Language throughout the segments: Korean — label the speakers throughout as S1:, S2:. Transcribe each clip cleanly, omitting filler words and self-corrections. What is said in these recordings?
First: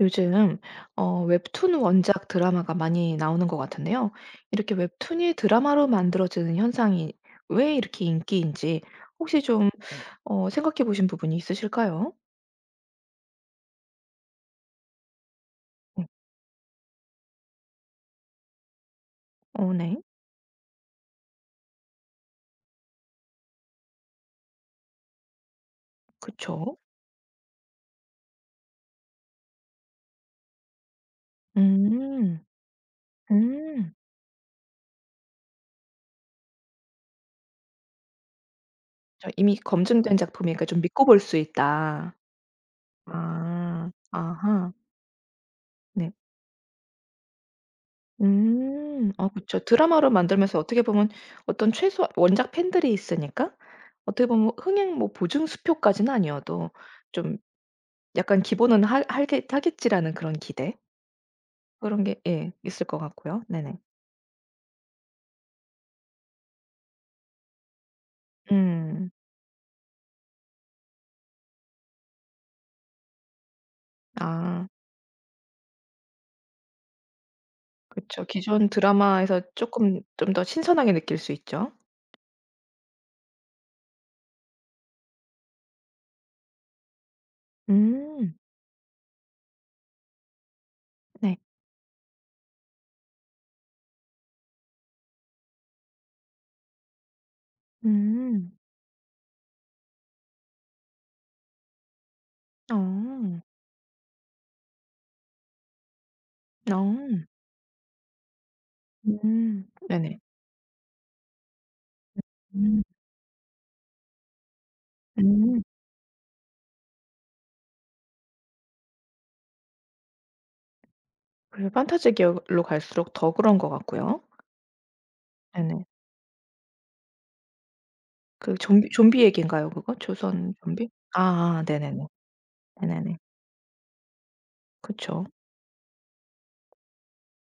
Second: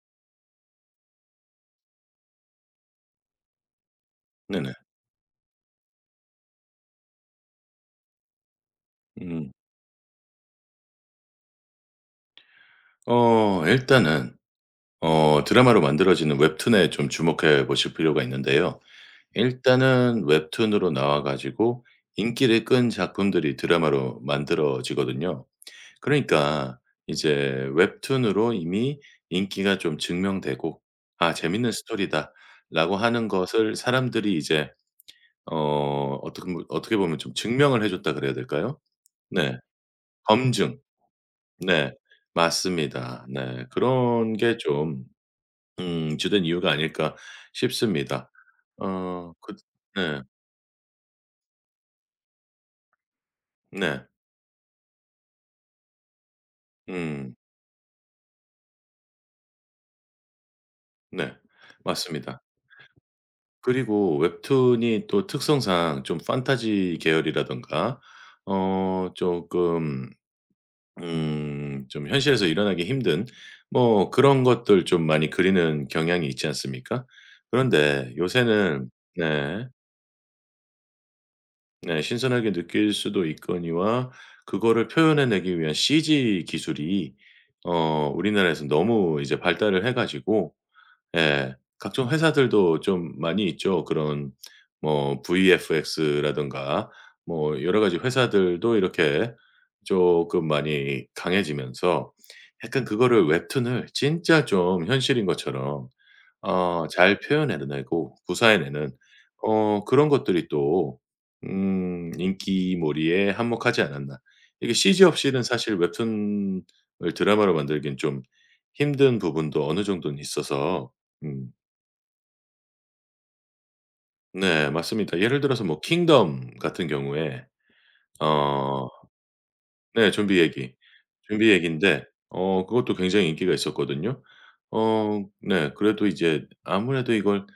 S1: 요즘 웹툰 원작 드라마가 많이 나오는 것 같은데요.
S2: 네네.
S1: 이렇게 웹툰이 드라마로 만들어지는 현상이 왜 이렇게 인기인지 혹시
S2: 음.
S1: 좀 생각해 보신 부분이 있으실까요?
S2: 일단은 드라마로
S1: 네.
S2: 만들어지는 웹툰에 좀 주목해 보실 필요가 있는데요.
S1: 어 네.
S2: 일단은 웹툰으로 나와 가지고 인기를 끈 작품들이 드라마로 만들어지거든요.
S1: 그쵸.
S2: 그러니까 이제 웹툰으로 이미 인기가 좀 증명되고 '아 재밌는
S1: 음.
S2: 스토리다.'라고 하는 것을
S1: 음.
S2: 사람들이 이제 어떻게 보면 좀 증명을 해 줬다 그래야 될까요?
S1: 저
S2: 네.
S1: 이미 검증된 작품이니까
S2: 검증.
S1: 좀 믿고 볼 수
S2: 네.
S1: 있다.
S2: 맞습니다. 네.
S1: 아.
S2: 그런 게
S1: 아하.
S2: 좀
S1: 네.
S2: 주된 이유가 아닐까 싶습니다.
S1: 음. 아
S2: 어 그
S1: 그쵸. 드라마로
S2: 네.
S1: 만들면서 어떻게 보면 어떤 최소한 원작 팬들이 있으니까
S2: 네.
S1: 어떻게 보면 흥행 뭐 보증 수표까지는 아니어도
S2: 음
S1: 좀 약간 기본은 하 하겠 하겠지라는 그런 기대,
S2: 네.
S1: 그런 게
S2: 맞습니다.
S1: 예 있을 것 같고요. 네네.
S2: 그리고 웹툰이 또 특성상 좀 판타지 계열이라든가
S1: 음.
S2: 쪼끔 좀 현실에서 일어나기 힘든 뭐 그런
S1: 아
S2: 것들 좀 많이 그리는 경향이 있지 않습니까? 그런데
S1: 그쵸. 기존
S2: 요새는
S1: 드라마에서
S2: 네.
S1: 조금 좀 더 신선하게 느낄 수 있죠.
S2: 네 신선하게 느낄 수도 있거니와 그거를 표현해 내기 위한 CG 기술이
S1: 음.
S2: 우리나라에서 너무 이제 발달을 해 가지고
S1: 네.
S2: 예 각종 회사들도 좀 많이 있죠. 그런 뭐 VFX라든가 뭐 여러 가지
S1: 음.
S2: 회사들도 이렇게 조금 많이 강해지면서 약간 그거를
S1: 어.
S2: 웹툰을 진짜 좀 현실인 것처럼
S1: 어.
S2: 잘 표현해내고 구사해내는
S1: 음.
S2: 그런
S1: 네네.
S2: 것들이 또
S1: 음.
S2: 인기몰이에 한몫하지 않았나. 이게 CG 없이는
S1: 음.
S2: 사실 웹툰을 드라마로 만들긴 좀 힘든 부분도 어느 정도는 있어서 음
S1: 그래서 판타지 계열로 갈수록 더 그런 것 같고요.
S2: 네 맞습니다. 예를 들어서 뭐
S1: 네네.
S2: 킹덤 같은 경우에
S1: 그
S2: 어
S1: 좀비 얘기인가요 그거?
S2: 네 좀비
S1: 조선
S2: 얘기.
S1: 좀비? 아
S2: 좀비
S1: 아
S2: 얘기인데
S1: 네네네.
S2: 그것도
S1: 네네네.
S2: 굉장히 인기가 있었거든요.
S1: 그쵸.
S2: 네 그래도 이제 아무래도 이걸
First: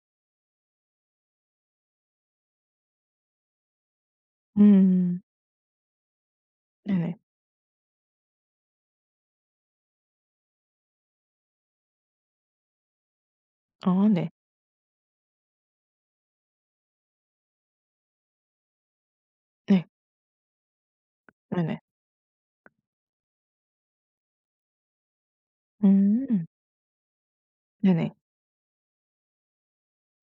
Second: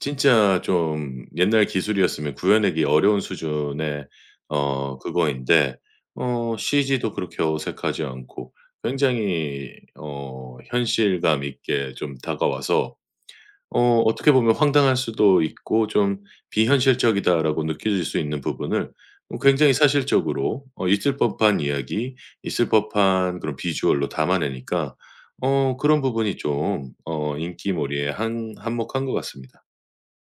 S2: 진짜 좀 옛날 기술이었으면 구현하기 어려운 수준의
S1: 음.
S2: 그거인데 CG도
S1: 네네.
S2: 그렇게 어색하지 않고 굉장히 현실감 있게 좀 다가와서
S1: 아
S2: 어떻게
S1: 네.
S2: 보면 황당할 수도 있고 좀 '비현실적이다.'라고 느껴질 수 있는 부분을 굉장히
S1: 네.
S2: 사실적으로 있을 법한
S1: 네네.
S2: 이야기, 있을 법한 그런 비주얼로 담아내니까 그런 부분이
S1: 음.
S2: 좀 인기몰이에
S1: 네네.
S2: 한 한몫한 것 같습니다.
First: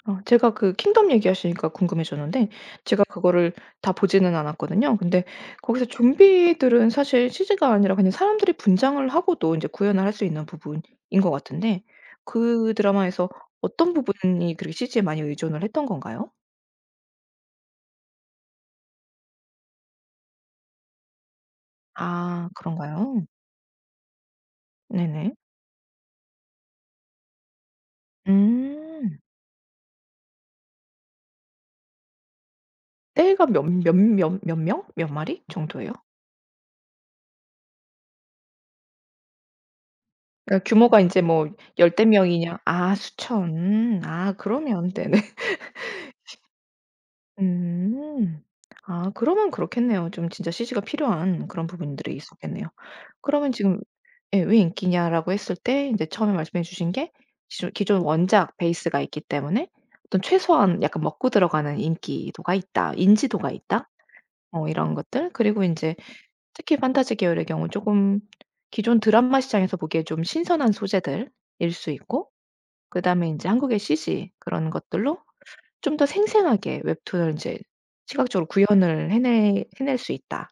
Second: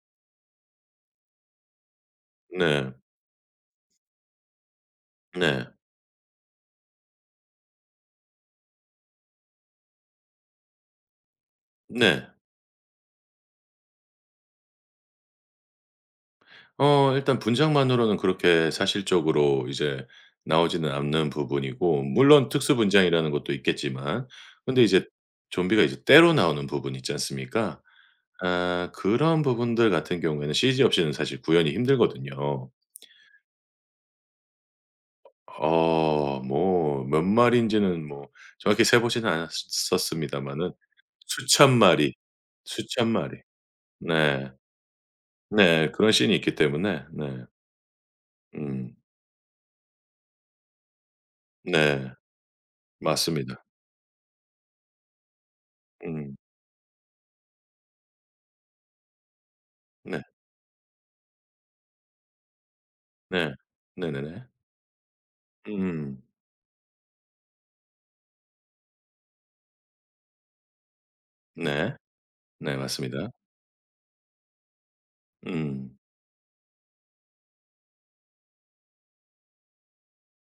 S1: 어 제가 그 킹덤 얘기하시니까 궁금해졌는데,
S2: 네.
S1: 제가 그거를 다 보지는 않았거든요. 근데
S2: 네.
S1: 거기서 좀비들은 사실 CG가 아니라 그냥 사람들이 분장을 하고도 인제 구현을 할 수 있는 부분인 것 같은데,
S2: 네.
S1: 그 드라마에서 어떤 부분이 그렇게 CG에 많이 의존을 했던 건가요?
S2: 일단 분장만으로는 그렇게 사실적으로 이제 나오지는 않는 부분이고 물론
S1: 아
S2: 특수
S1: 그런가요?
S2: 분장이라는 것도 있겠지만 근데 이제
S1: 네네.
S2: 좀비가 이제 떼로 나오는 부분 있지 않습니까? 아
S1: 음.
S2: 그런 부분들 같은 경우에는 CG 없이는 사실 구현이 힘들거든요.
S1: 떼가 몇 명? 몇 마리 정도예요?
S2: 뭐 몇 마리인지는 뭐 정확히 세 보지는
S1: 그러니까
S2: 않았었습니다마는
S1: 규모가 이제 뭐
S2: 수천
S1: 열대
S2: 마리,
S1: 명이냐, 아
S2: 수천 마리.
S1: 수천. 음. 아
S2: 네.
S1: 그러면 되네.
S2: 네. 그런 씬이 있기 때문에 네.
S1: 음.
S2: 음.
S1: 아 그러면 그렇겠네요. 좀 진짜 CG가 필요한 그런
S2: 네.
S1: 부분들이 있었겠네요. 그러면
S2: 맞습니다.
S1: 지금 예 왜 인기냐라고 했을 때 이제 처음에
S2: 음.
S1: 말씀해 주신 게 기존 원작 베이스가 있기 때문에 어떤
S2: 네.
S1: 최소한 약간 먹고 들어가는 인기도가 있다, 인지도가
S2: 네.
S1: 있다,
S2: 네네네.
S1: 어 이런 것들, 그리고 이제
S2: 음.
S1: 특히 판타지 계열의 경우 조금 기존 드라마 시장에서 보기에 좀 신선한 소재들일 수
S2: 네.
S1: 있고,
S2: 네
S1: 그다음에
S2: 맞습니다.
S1: 인제 한국의 CG 그런 것들로 좀
S2: 음.
S1: 더 생생하게 웹툰을 인제 시각적으로 구현을 해내 해낼 수 있다.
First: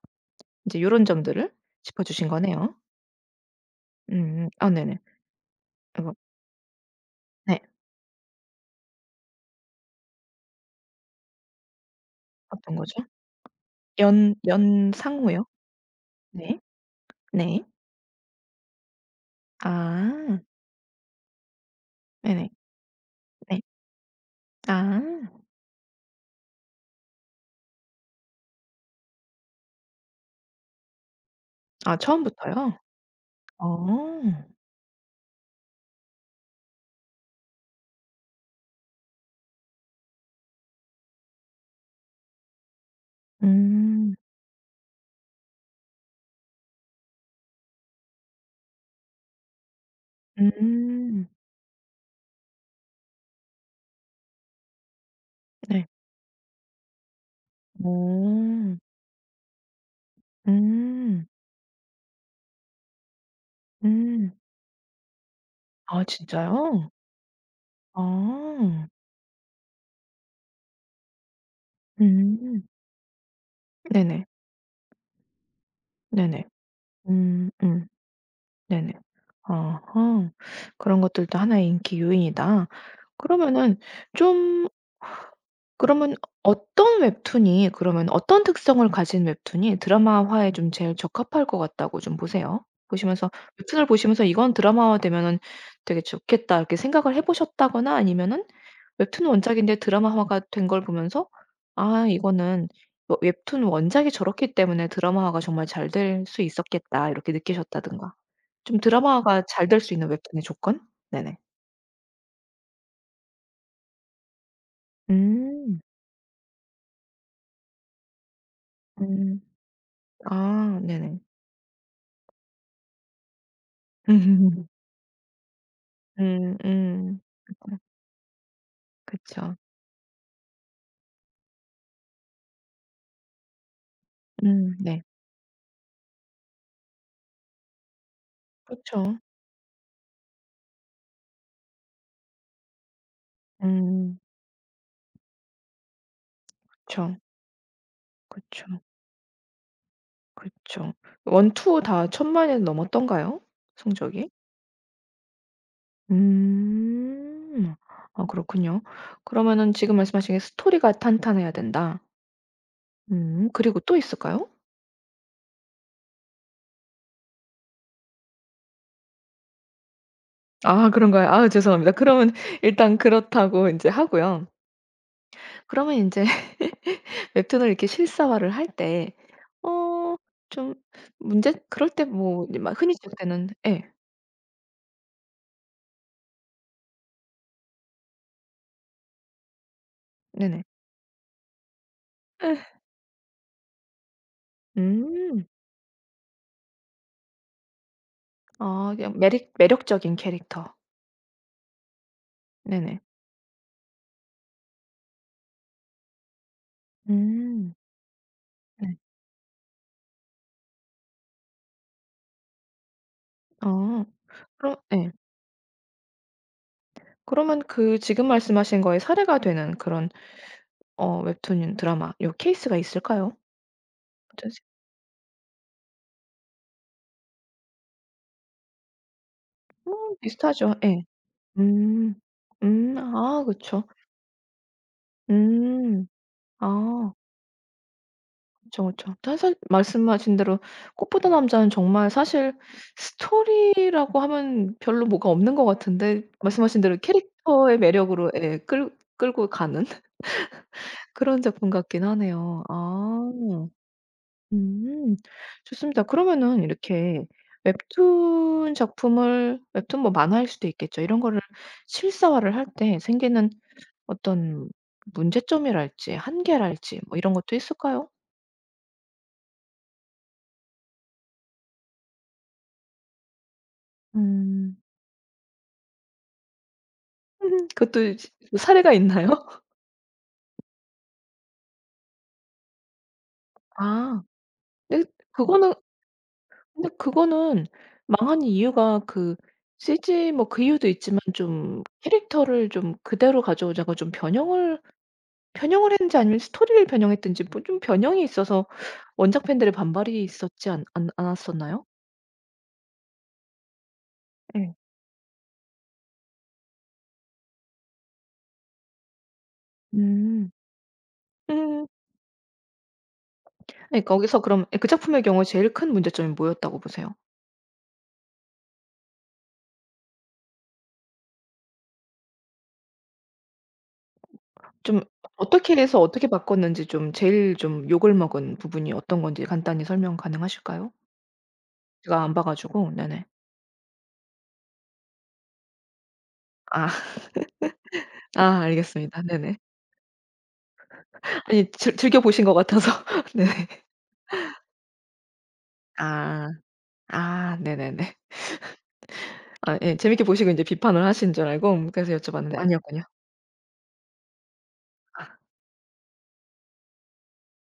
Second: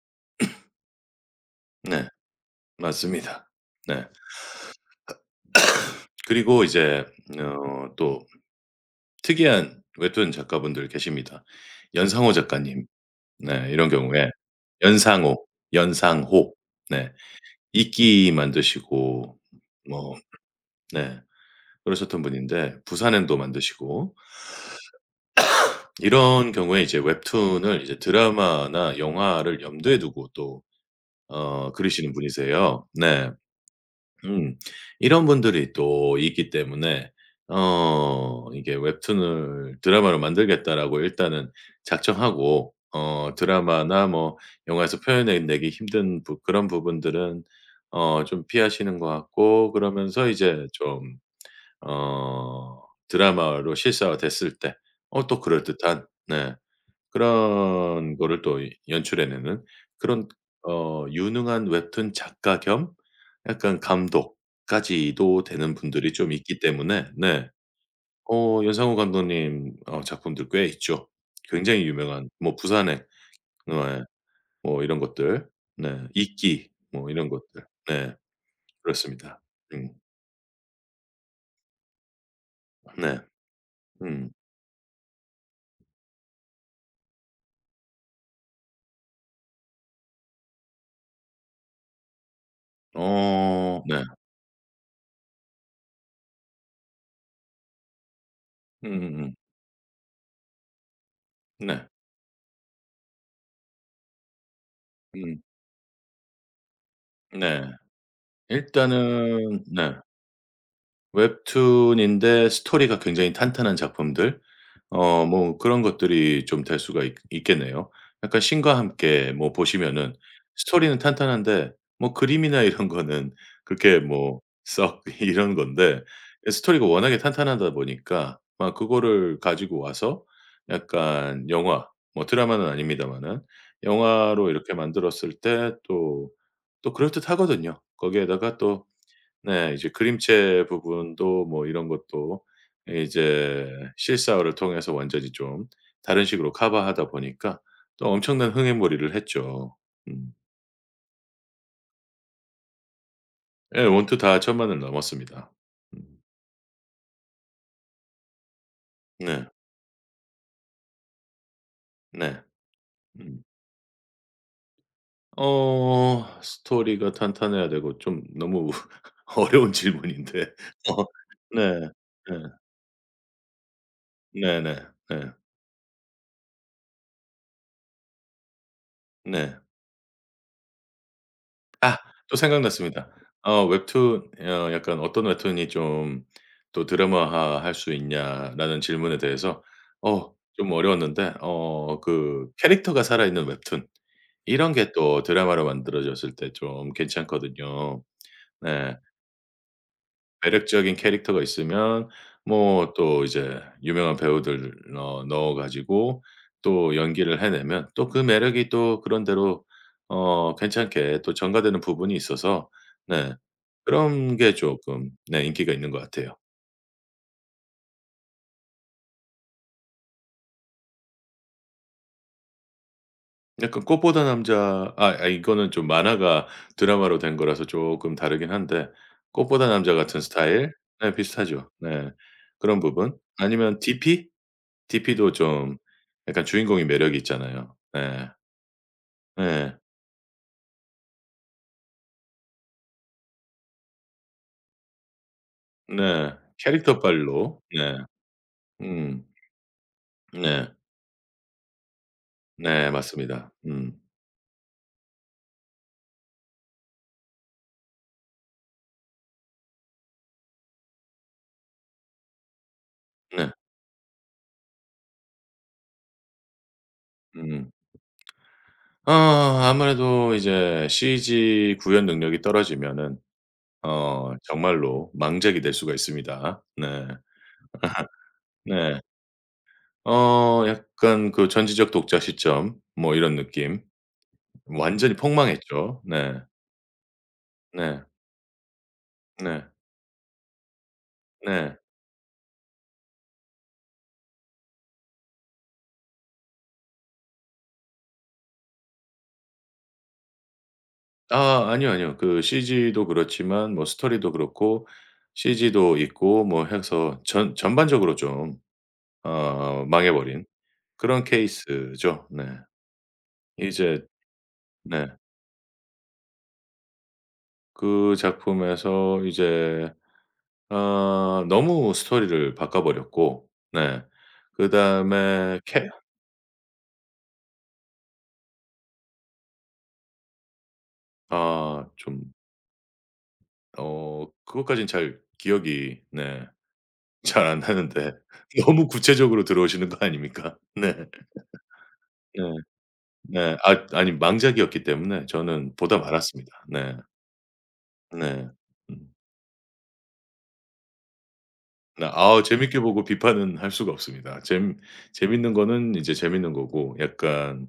S1: 인제 요런 점들을 짚어
S2: 네.
S1: 주신 거네요.
S2: 맞습니다. 네.
S1: 음. 음. 아 네네. 그거.
S2: 그리고 이제
S1: 네.
S2: 또 특이한 웹툰 작가분들 계십니다. 연상호
S1: 어떤
S2: 작가님.
S1: 거죠?
S2: 네. 이런 경우에
S1: 연
S2: 연상호,
S1: 연상호요?
S2: 연상호.
S1: 네.
S2: 네.
S1: 네.
S2: 이끼 만드시고 뭐
S1: 아.
S2: 네. 그러셨던
S1: 네네.
S2: 분인데 부산행도
S1: 네.
S2: 만드시고
S1: 아.
S2: 이런 경우에 이제 웹툰을 이제 드라마나 영화를 염두에 두고 또
S1: 아
S2: 그러시는
S1: 처음부터요?
S2: 분이세요. 네.
S1: 어.
S2: 음. 이런 분들이 또 있기 때문에 이게 '웹툰을 드라마로 만들겠다.'라고 일단은 작정하고 드라마나
S1: 음.
S2: 뭐 영화에서 표현해 내기 힘든 부 그런 부분들은 좀 피하시는 것 같고 그러면서 이제 좀
S1: 음.
S2: 어 드라마로 실사화됐을 때 또
S1: 네.
S2: 그럴듯한 네 그런 거를 또
S1: 오.
S2: 연출해 내는 그런
S1: 음.
S2: 유능한 웹툰 작가 겸 약간
S1: 음.
S2: 감독까지도 되는
S1: 아
S2: 분들이 좀 있기
S1: 진짜요?
S2: 때문에 네.
S1: 아.
S2: 연상호 감독님 작품들 꽤 있죠. 굉장히 유명한 뭐
S1: 음.
S2: 부산행 네
S1: 네네.
S2: 뭐 이런 것들. 네.
S1: 네네.
S2: 이끼 뭐 이런
S1: 음
S2: 것들.
S1: 음.
S2: 네.
S1: 네네.
S2: 그렇습니다. 음.
S1: 아하. 그런 것들도 하나의 인기 요인이다.
S2: 네.
S1: 그러면은
S2: 음.
S1: 좀, 그러면 어떤 웹툰이, 그러면 어떤 특성을 가진 웹툰이 드라마화에 좀 제일 적합할 것 같다고 좀 보세요? 보시면서,
S2: 어
S1: 웹툰을
S2: 네.
S1: 보시면서 '이건 드라마화 되면은 되게 좋겠다.' 이렇게 생각을 해 보셨다거나, 아니면은 웹툰
S2: 음음음.
S1: 원작인데 드라마화가 된 걸 보면서
S2: 네.
S1: '아 이거는 뭐 웹툰 원작이 저렇기 때문에 드라마화가
S2: 음.
S1: 정말 잘 될 수 있었겠다.' 이렇게
S2: 네.
S1: 느끼셨다든가. 좀 드라마화가
S2: 일단은
S1: 잘 될 수
S2: 네.
S1: 있는 웹툰의 조건? 네네.
S2: 웹툰인데 스토리가 굉장히 탄탄한 작품들 뭐
S1: 음.
S2: 그런 것들이 좀 될 수가 있 있겠네요. 약간 신과 함께
S1: 음.
S2: 뭐 보시면은
S1: 아
S2: 스토리는
S1: 네네.
S2: 탄탄한데 뭐 그림이나 이런 거는 그렇게 뭐 썩 이런 건데 예 스토리가 워낙에 탄탄하다
S1: 그쵸.
S2: 보니까 막 그거를
S1: 그쵸.
S2: 가지고 와서 약간 영화 뭐 드라마는 아닙니다마는 영화로 이렇게
S1: 네.
S2: 만들었을 때 또 또 그럴듯하거든요. 거기에다가 또
S1: 그쵸.
S2: 네. 이제 그림체 부분도 뭐 이런 것도 이제
S1: 음.
S2: 실사화를 통해서 완전히 좀 다른 식으로 커버하다
S1: 그쵸,
S2: 보니까 또 엄청난
S1: 그쵸,
S2: 흥행몰이를 했죠. 음.
S1: 그쵸. 1, 2다천만0엔 넘었던가요?
S2: 예. 원투
S1: 성적이?
S2: 다 1,000만을 넘었습니다. 음.
S1: 음. 아 그렇군요.
S2: 네.
S1: 그러면은 지금 말씀하신 게 스토리가 탄탄해야 된다.
S2: 네. 음.
S1: 음, 그리고 또 있을까요?
S2: 스토리가 탄탄해야 되고 좀 너무 어려운 질문인데.
S1: 아
S2: 어
S1: 그런가요? 아
S2: 네.
S1: 죄송합니다. 그러면
S2: 네.
S1: 일단 그렇다고 이제 하고요.
S2: 네네. 네. 네.
S1: 그러면 이제 웹툰을 이렇게 실사화를 할 때
S2: 네.
S1: 어 좀 문제, 그럴
S2: 아
S1: 때
S2: 또
S1: 뭐 막 흔히
S2: 생각났습니다.
S1: 지적되는 예.
S2: 웹툰 약간 "어떤 웹툰이 좀 또 드라마화할 수 있냐?"라는 질문에 대해서
S1: 네네.
S2: 좀 어려웠는데 그
S1: 에.
S2: 캐릭터가 살아있는 웹툰 이런 게 또
S1: 음.
S2: 드라마로 만들어졌을 때 좀 괜찮거든요.
S1: 아
S2: 네.
S1: 그냥 매 매력적인 캐릭터.
S2: 매력적인 캐릭터가 있으면 뭐
S1: 네네.
S2: 또 이제 유명한 배우들 넣어 가지고 또 연기를
S1: 음.
S2: 해내면 또 그 매력이
S1: 네.
S2: 또 그런 대로 괜찮게 또 전가되는 부분이 있어서 네
S1: 어.
S2: 그런 게
S1: 그럼
S2: 쪼끔
S1: 예.
S2: 네 인기가 있는 것 같아요.
S1: 그러면 그 지금 말씀하신 거에 사례가 되는 그런 어 웹툰 드라마 요 케이스가 있을까요?
S2: 약간 꽃보다
S1: 어쩐지.
S2: 남자 아 이거는 좀 만화가 드라마로 된 거라서 쪼끔 다르긴 한데 꽃보다 남자 같은 스타일
S1: 비슷하죠. 예.
S2: 네 비슷하죠. 네.
S1: 음.
S2: 그런 부분.
S1: 아
S2: 아니면
S1: 그쵸.
S2: 디 p DP도 좀
S1: 음.
S2: 약간 주인공의
S1: 아
S2: 매력이 있잖아요. 네.
S1: 그쵸, 그쵸. 사실
S2: 네.
S1: 말씀하신 대로 꽃보다 남자는 정말 사실 스토리라고 하면 별로 뭐가 없는 것 같은데,
S2: 네.
S1: 말씀하신 대로
S2: 캐릭터 발로.
S1: 캐릭터의
S2: 네.
S1: 매력으로 예 끌
S2: 음.
S1: 끌고 가는
S2: 네.
S1: 그런 작품 같긴 하네요.
S2: 네.
S1: 아.
S2: 맞습니다. 음.
S1: 음. 좋습니다. 그러면은 이렇게 웹툰 작품을, 웹툰 뭐 만화일 수도 있겠죠, 이런 거를 실사화를 할 때 생기는
S2: 네.
S1: 어떤 문제점이랄지 한계랄지 뭐 이런 것도
S2: 음.
S1: 있을까요?
S2: 아무래도 이제 CG 구현 능력이 떨어지면은
S1: 음.
S2: 정말로 망작이 될 수가 있습니다. 네.
S1: 그것도 이제 사례가
S2: 네.
S1: 있나요?
S2: 약간 그 전지적 독자 시점 뭐 이런 느낌.
S1: 아 근데
S2: 완전히
S1: 그거는,
S2: 폭망했죠. 네.
S1: 근데 그거는
S2: 네.
S1: 망한 이유가 그
S2: 네.
S1: CG 뭐 그 이유도 있지만,
S2: 네.
S1: 좀 캐릭터를 좀 그대로 가져오자고 좀 변형을 했는지, 아니면 스토리를 변형했든지 뭐 좀 변형이 있어서 원작 팬들의 반발이 있었지 않 않
S2: 아
S1: 않았었나요?
S2: 아니요, 아니요. 그 CG도 그렇지만 뭐 스토리도
S1: 예.
S2: 그렇고 CG도 있고 뭐 해서 전 전반적으로 좀 망해 버린
S1: 음.
S2: 그런
S1: 음.
S2: 케이스죠. 네. 이제
S1: 예 거기서 그럼 예 그
S2: 네.
S1: 작품의 경우 제일 큰 문제점이 뭐였다고 보세요?
S2: 그 작품에서 이제 너무 스토리를 바꿔 버렸고 네.
S1: 좀
S2: 그다음에
S1: 어떻게
S2: 캐
S1: 해서 어떻게 바꿨는지, 좀 제일 좀 욕을 먹은 부분이 어떤 건지 간단히 설명 가능하실까요?
S2: 아
S1: 제가
S2: 좀
S1: 안 봐 가지고. 네네.
S2: 그것까진 잘 기억이 네
S1: 아.
S2: 잘 안 나는데
S1: 아
S2: 너무
S1: 알겠습니다.
S2: 구체적으로
S1: 네네.
S2: 들어오시는 거 아닙니까? 네.
S1: 아니 즐 즐겨
S2: 네.
S1: 보신 것 같아서. 네네.
S2: 네. 아 아니 망작이었기 때문에 저는 보다
S1: 아.
S2: 말았습니다. 네.
S1: 아 네네네.
S2: 네. 음.
S1: 아 예. 재밌게 보시고 이제 비판을 하신 줄 알고
S2: 네.
S1: 그래서
S2: 아
S1: 여쭤봤는데
S2: 재밌게
S1: 아니었군요.
S2: 보고 비판은 할 수가 없습니다. 재미 재밌는 거는 이제 재밌는 거고 약간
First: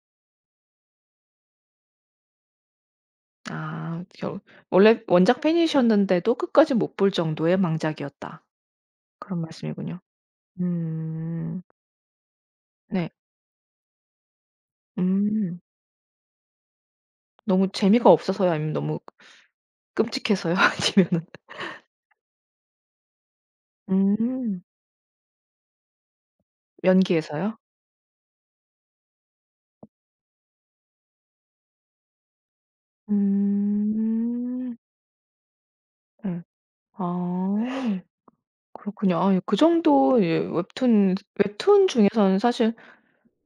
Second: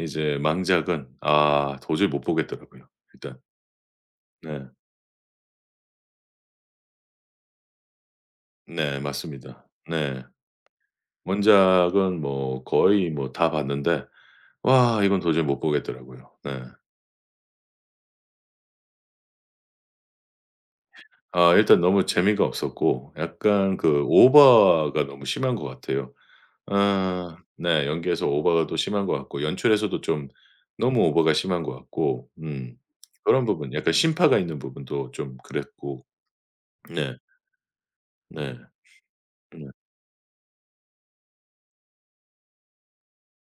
S2: 이제 망작은 아 도저히 못 보겠더라고요 일단.
S1: 아 결,
S2: 네.
S1: 원래 원작 팬이셨는데도 끝까지 못 볼 정도의 망작이었다.
S2: 네
S1: 그런
S2: 맞습니다.
S1: 말씀이군요.
S2: 네.
S1: 음.
S2: 원작은 뭐 거의
S1: 네.
S2: 뭐 다 봤는데 와 이건 도저히 못
S1: 음.
S2: 보겠더라고요. 네.
S1: 너무 재미가 없어서요? 아니면 너무 끔찍해서요? 아니면은.
S2: 아 일단 너무 재미가 없었고 약간 그
S1: 음.
S2: 오버가 너무 심한 것 같아요. 아
S1: 연기에서요?
S2: 네. 연기에서 오버가 또 심한 것 같고 연출에서도 좀 너무 오버가 심한 것 같고 그런 부분 약간 심파가 있는
S1: 음.
S2: 부분도 좀 그랬고
S1: 네.
S2: 네.
S1: 아.
S2: 네.
S1: 그렇군요. 아 예 그
S2: 네.
S1: 정도, 예 웹툰, 중에서는 사실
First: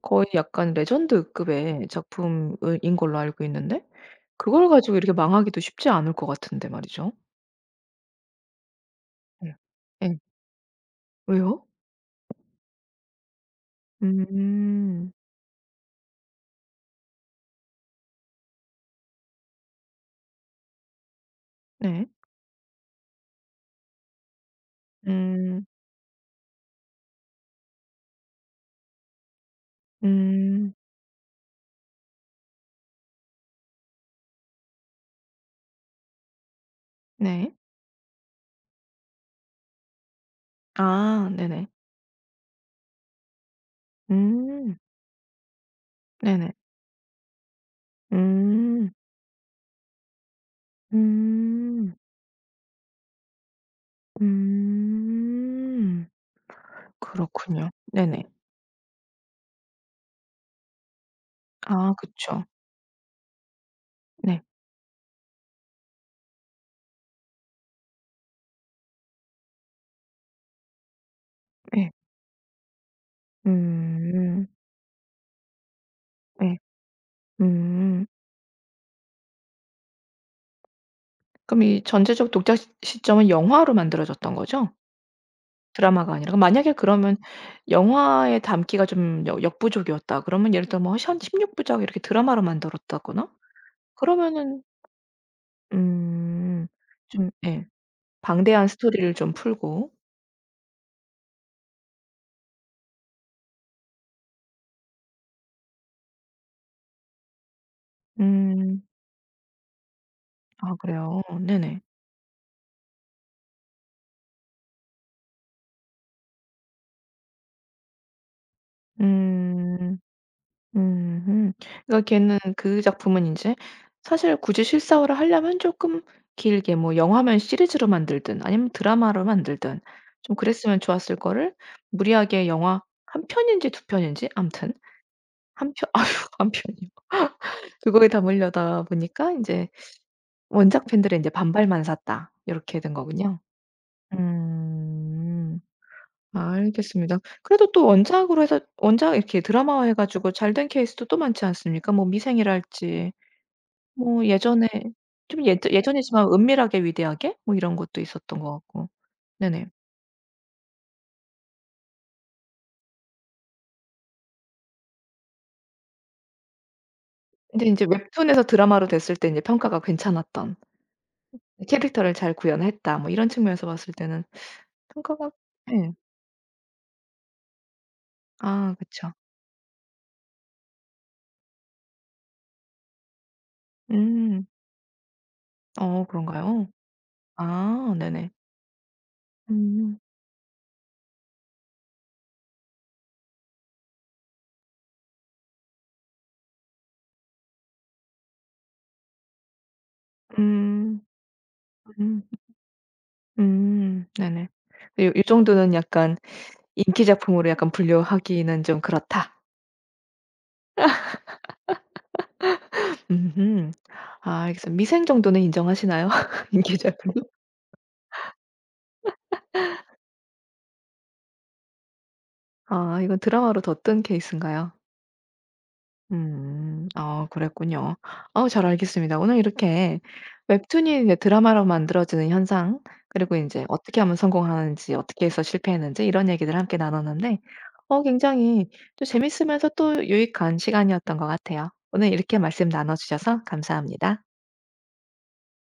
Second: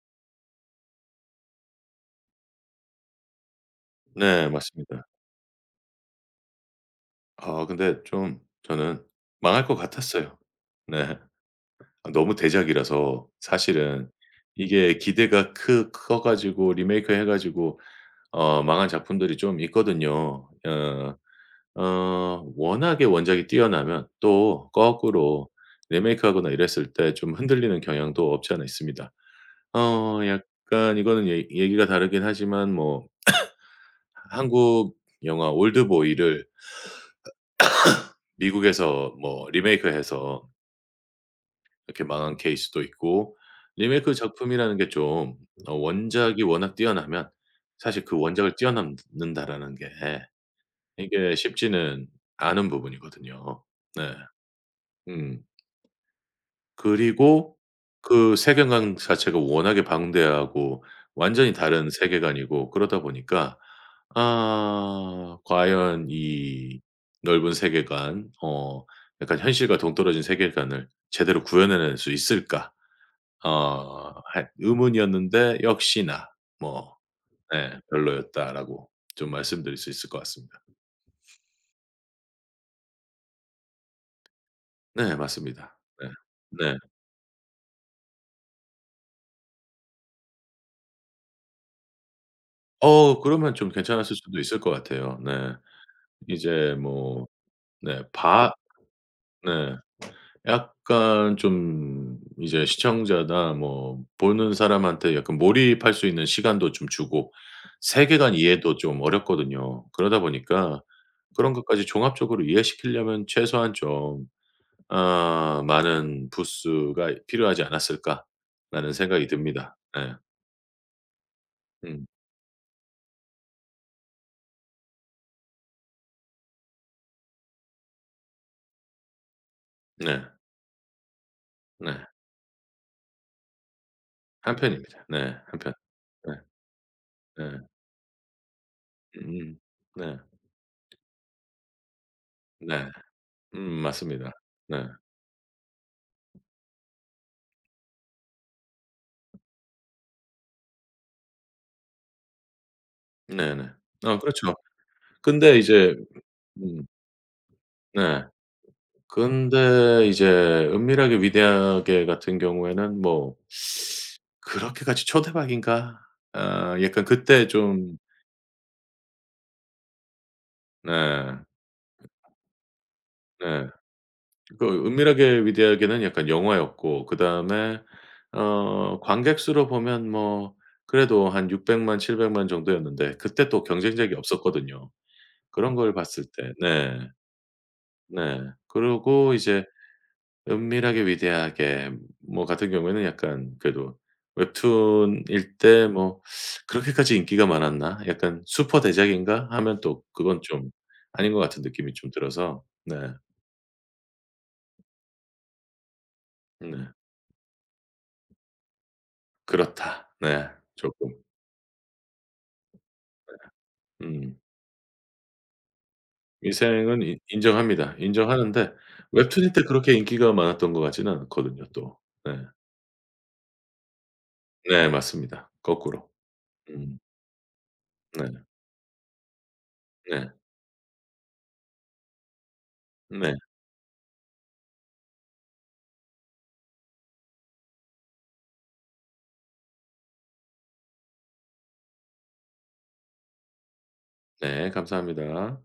S1: 거의 약간 레전드급의 작품을, 인 걸로 알고 있는데,
S2: 네.
S1: 그걸 가지고
S2: 맞습니다.
S1: 이렇게 망하기도 쉽지 않을 것 같은데 말이죠.
S2: 아 근데 좀 저는
S1: 네.
S2: 망할 것
S1: 예.
S2: 같았어요. 네.
S1: 왜요?
S2: 아 너무 대작이라서 사실은 이게
S1: 음.
S2: 기대가 크 커 가지고 리메이크 해 가지고 망한 작품들이 좀 있거든요.
S1: 네.
S2: 워낙에 원작이 뛰어나면 또 거꾸로
S1: 음.
S2: 리메이크 하거나 이랬을 때 좀 흔들리는 경향도 없지 않아 있습니다.
S1: 음.
S2: 약간 이거는 얘 얘기가 다르긴 하지만 뭐 한국 영화 올드보이를
S1: 네.
S2: 미국에서 뭐 리메이크해서
S1: 아 네네.
S2: 이렇게 망한 케이스도 있고 리메이크 작품이라는
S1: 음.
S2: 게 좀 원작이
S1: 네네.
S2: 워낙 뛰어나면 사실 그 원작을
S1: 음.
S2: 뛰어넘는다라는 게 이게
S1: 음.
S2: 쉽지는 않은 부분이거든요. 네. 음.
S1: 음.
S2: 그리고
S1: 그렇군요. 네네.
S2: 그 세계관 자체가 워낙에 방대하고 완전히 다른
S1: 아 그쵸.
S2: 세계관이고 그러다 보니까
S1: 네.
S2: 아 과연 이 넓은 세계관 약간 현실과 동떨어진 세계관을 제대로
S1: 예.
S2: 구현해낼 수 있을까?
S1: 음.
S2: 할 의문이었는데 역시나
S1: 예.
S2: 뭐 네
S1: 음.
S2: 별로였다라고 좀 말씀드릴 수 있을 것 같습니다.
S1: 그럼 이 전제적 독자 시 시점은 영화로 만들어졌던 거죠?
S2: 네 맞습니다. 네.
S1: 드라마가 아니라. 그럼 만약에,
S2: 네.
S1: 그러면 영화에 담기가 좀 역 역부족이었다. 그러면 예를 들어 뭐한16 부작 이렇게 드라마로 만들었다거나
S2: 그러면 좀 괜찮았을 수도 있을
S1: 그러면은,
S2: 것 같아요. 네.
S1: 음
S2: 이제 뭐
S1: 좀 예
S2: 네.
S1: 방대한 스토리를 좀
S2: 네.
S1: 풀고.
S2: 약간 좀 이제 시청자나 뭐 보는 사람한테 약간 몰입할 수 있는 시간도 좀 주고 세계관 이해도
S1: 음.
S2: 좀 어렵거든요. 그러다
S1: 아
S2: 보니까
S1: 그래요?
S2: 그런
S1: 네네.
S2: 것까지 종합적으로 이해시키려면 최소한 좀 아 '많은 부스가 필요하지 않았을까.'라는 생각이 듭니다.
S1: 음.
S2: 네.
S1: 음. 그러니까
S2: 음.
S1: 걔는, 그 작품은 인제 사실 굳이 실사화를 하려면 쪼끔 길게 뭐 영화면 시리즈로 만들든 아니면 드라마로 만들든
S2: 네.
S1: 좀 그랬으면 좋았을 거를,
S2: 네.
S1: 무리하게 영화 한 편인지 두 편인지
S2: 한
S1: 암튼
S2: 편입니다. 네. 한 편.
S1: 한 편. 아유,
S2: 네.
S1: 한 편이요.
S2: 네.
S1: 그거에 담으려다
S2: 음
S1: 보니까
S2: 음,
S1: 인제
S2: 네.
S1: 원작 팬들의 인제 반발만 샀다. 요렇게
S2: 네.
S1: 된 거군요.
S2: 맞습니다. 네.
S1: 음. 알겠습니다. 그래도 또 원작으로 해서, 원작 이렇게 드라마화 해 가지고 잘 된 케이스도 또 많지 않습니까? 뭐 미생이랄지,
S2: 네네. 아
S1: 뭐
S2: 그렇죠.
S1: 예전에 좀
S2: 근데
S1: 예
S2: 이제
S1: 예전이지만 은밀하게
S2: 음
S1: 위대하게 뭐 이런 것도
S2: 네.
S1: 있었던 것 같고. 네네.
S2: 근데 이제 은밀하게 위대하게 같은 경우에는 뭐 '그렇게까지 초대박인가?' 아 약간 그때
S1: 근데 인제
S2: 좀
S1: 웹툰에서 드라마로 됐을 때 인제 평가가 괜찮았던
S2: 네.
S1: '캐릭터를 잘 구현했다.' 뭐 이런 측면에서
S2: 네.
S1: 봤을 때는
S2: 그
S1: 평가가.
S2: 은밀하게
S1: 예.
S2: 위대하게는 약간 영화였고 그다음에
S1: 아 그쵸.
S2: 관객 수로 보면 뭐 그래도 한 6 0 0 700만 7 0 0 정도였는데 그때 또 경쟁작이
S1: 음.
S2: 없었거든요. 그런 걸
S1: 어
S2: 봤을 때
S1: 그런가요?
S2: 네.
S1: 아 네네.
S2: 네. 그러고 이제
S1: 음.
S2: 은밀하게 위대하게 뭐 같은 경우에는 약간 그래도 웹툰일 때 뭐 '그렇게까지 인기가 많았나? 약간 슈퍼 대작인가?' 하면 또 그건 좀
S1: 음.
S2: 아닌 것 같은 느낌이 좀
S1: 음.
S2: 들어서 네.
S1: 음. 네네. 요 요 정도는 약간
S2: 네.
S1: 인기 작품으로 약간 분류하기는 좀 그렇다.
S2: 그렇다. 네. 조금.
S1: 음흠.
S2: 음.
S1: 아 알겠습니다. 미생 정도는 인정하시나요? 인기
S2: 인생은
S1: 작품?
S2: 인 인정합니다. 인정하는데 웹툰일 때 그렇게 인기가 많았던 것 같지는 않거든요 또. 네.
S1: 아 이건 드라마로 더 뜬 케이스인가요?
S2: 네 맞습니다. 거꾸로.
S1: 음.
S2: 음.
S1: 아 그랬군요. 어
S2: 네.
S1: 잘 알겠습니다. 오늘 이렇게
S2: 네.
S1: 웹툰이 이제 드라마로 만들어지는 현상,
S2: 네.
S1: 그리고 인제 어떻게 하면 성공하는지 어떻게 해서 실패했는지 이런 얘기들 함께 나눴는데, 어 굉장히 또 재밌으면서 또 유익한 시간이었던 것 같아요. 오늘 이렇게 말씀 나눠 주셔서 감사합니다.
S2: 네. 감사합니다.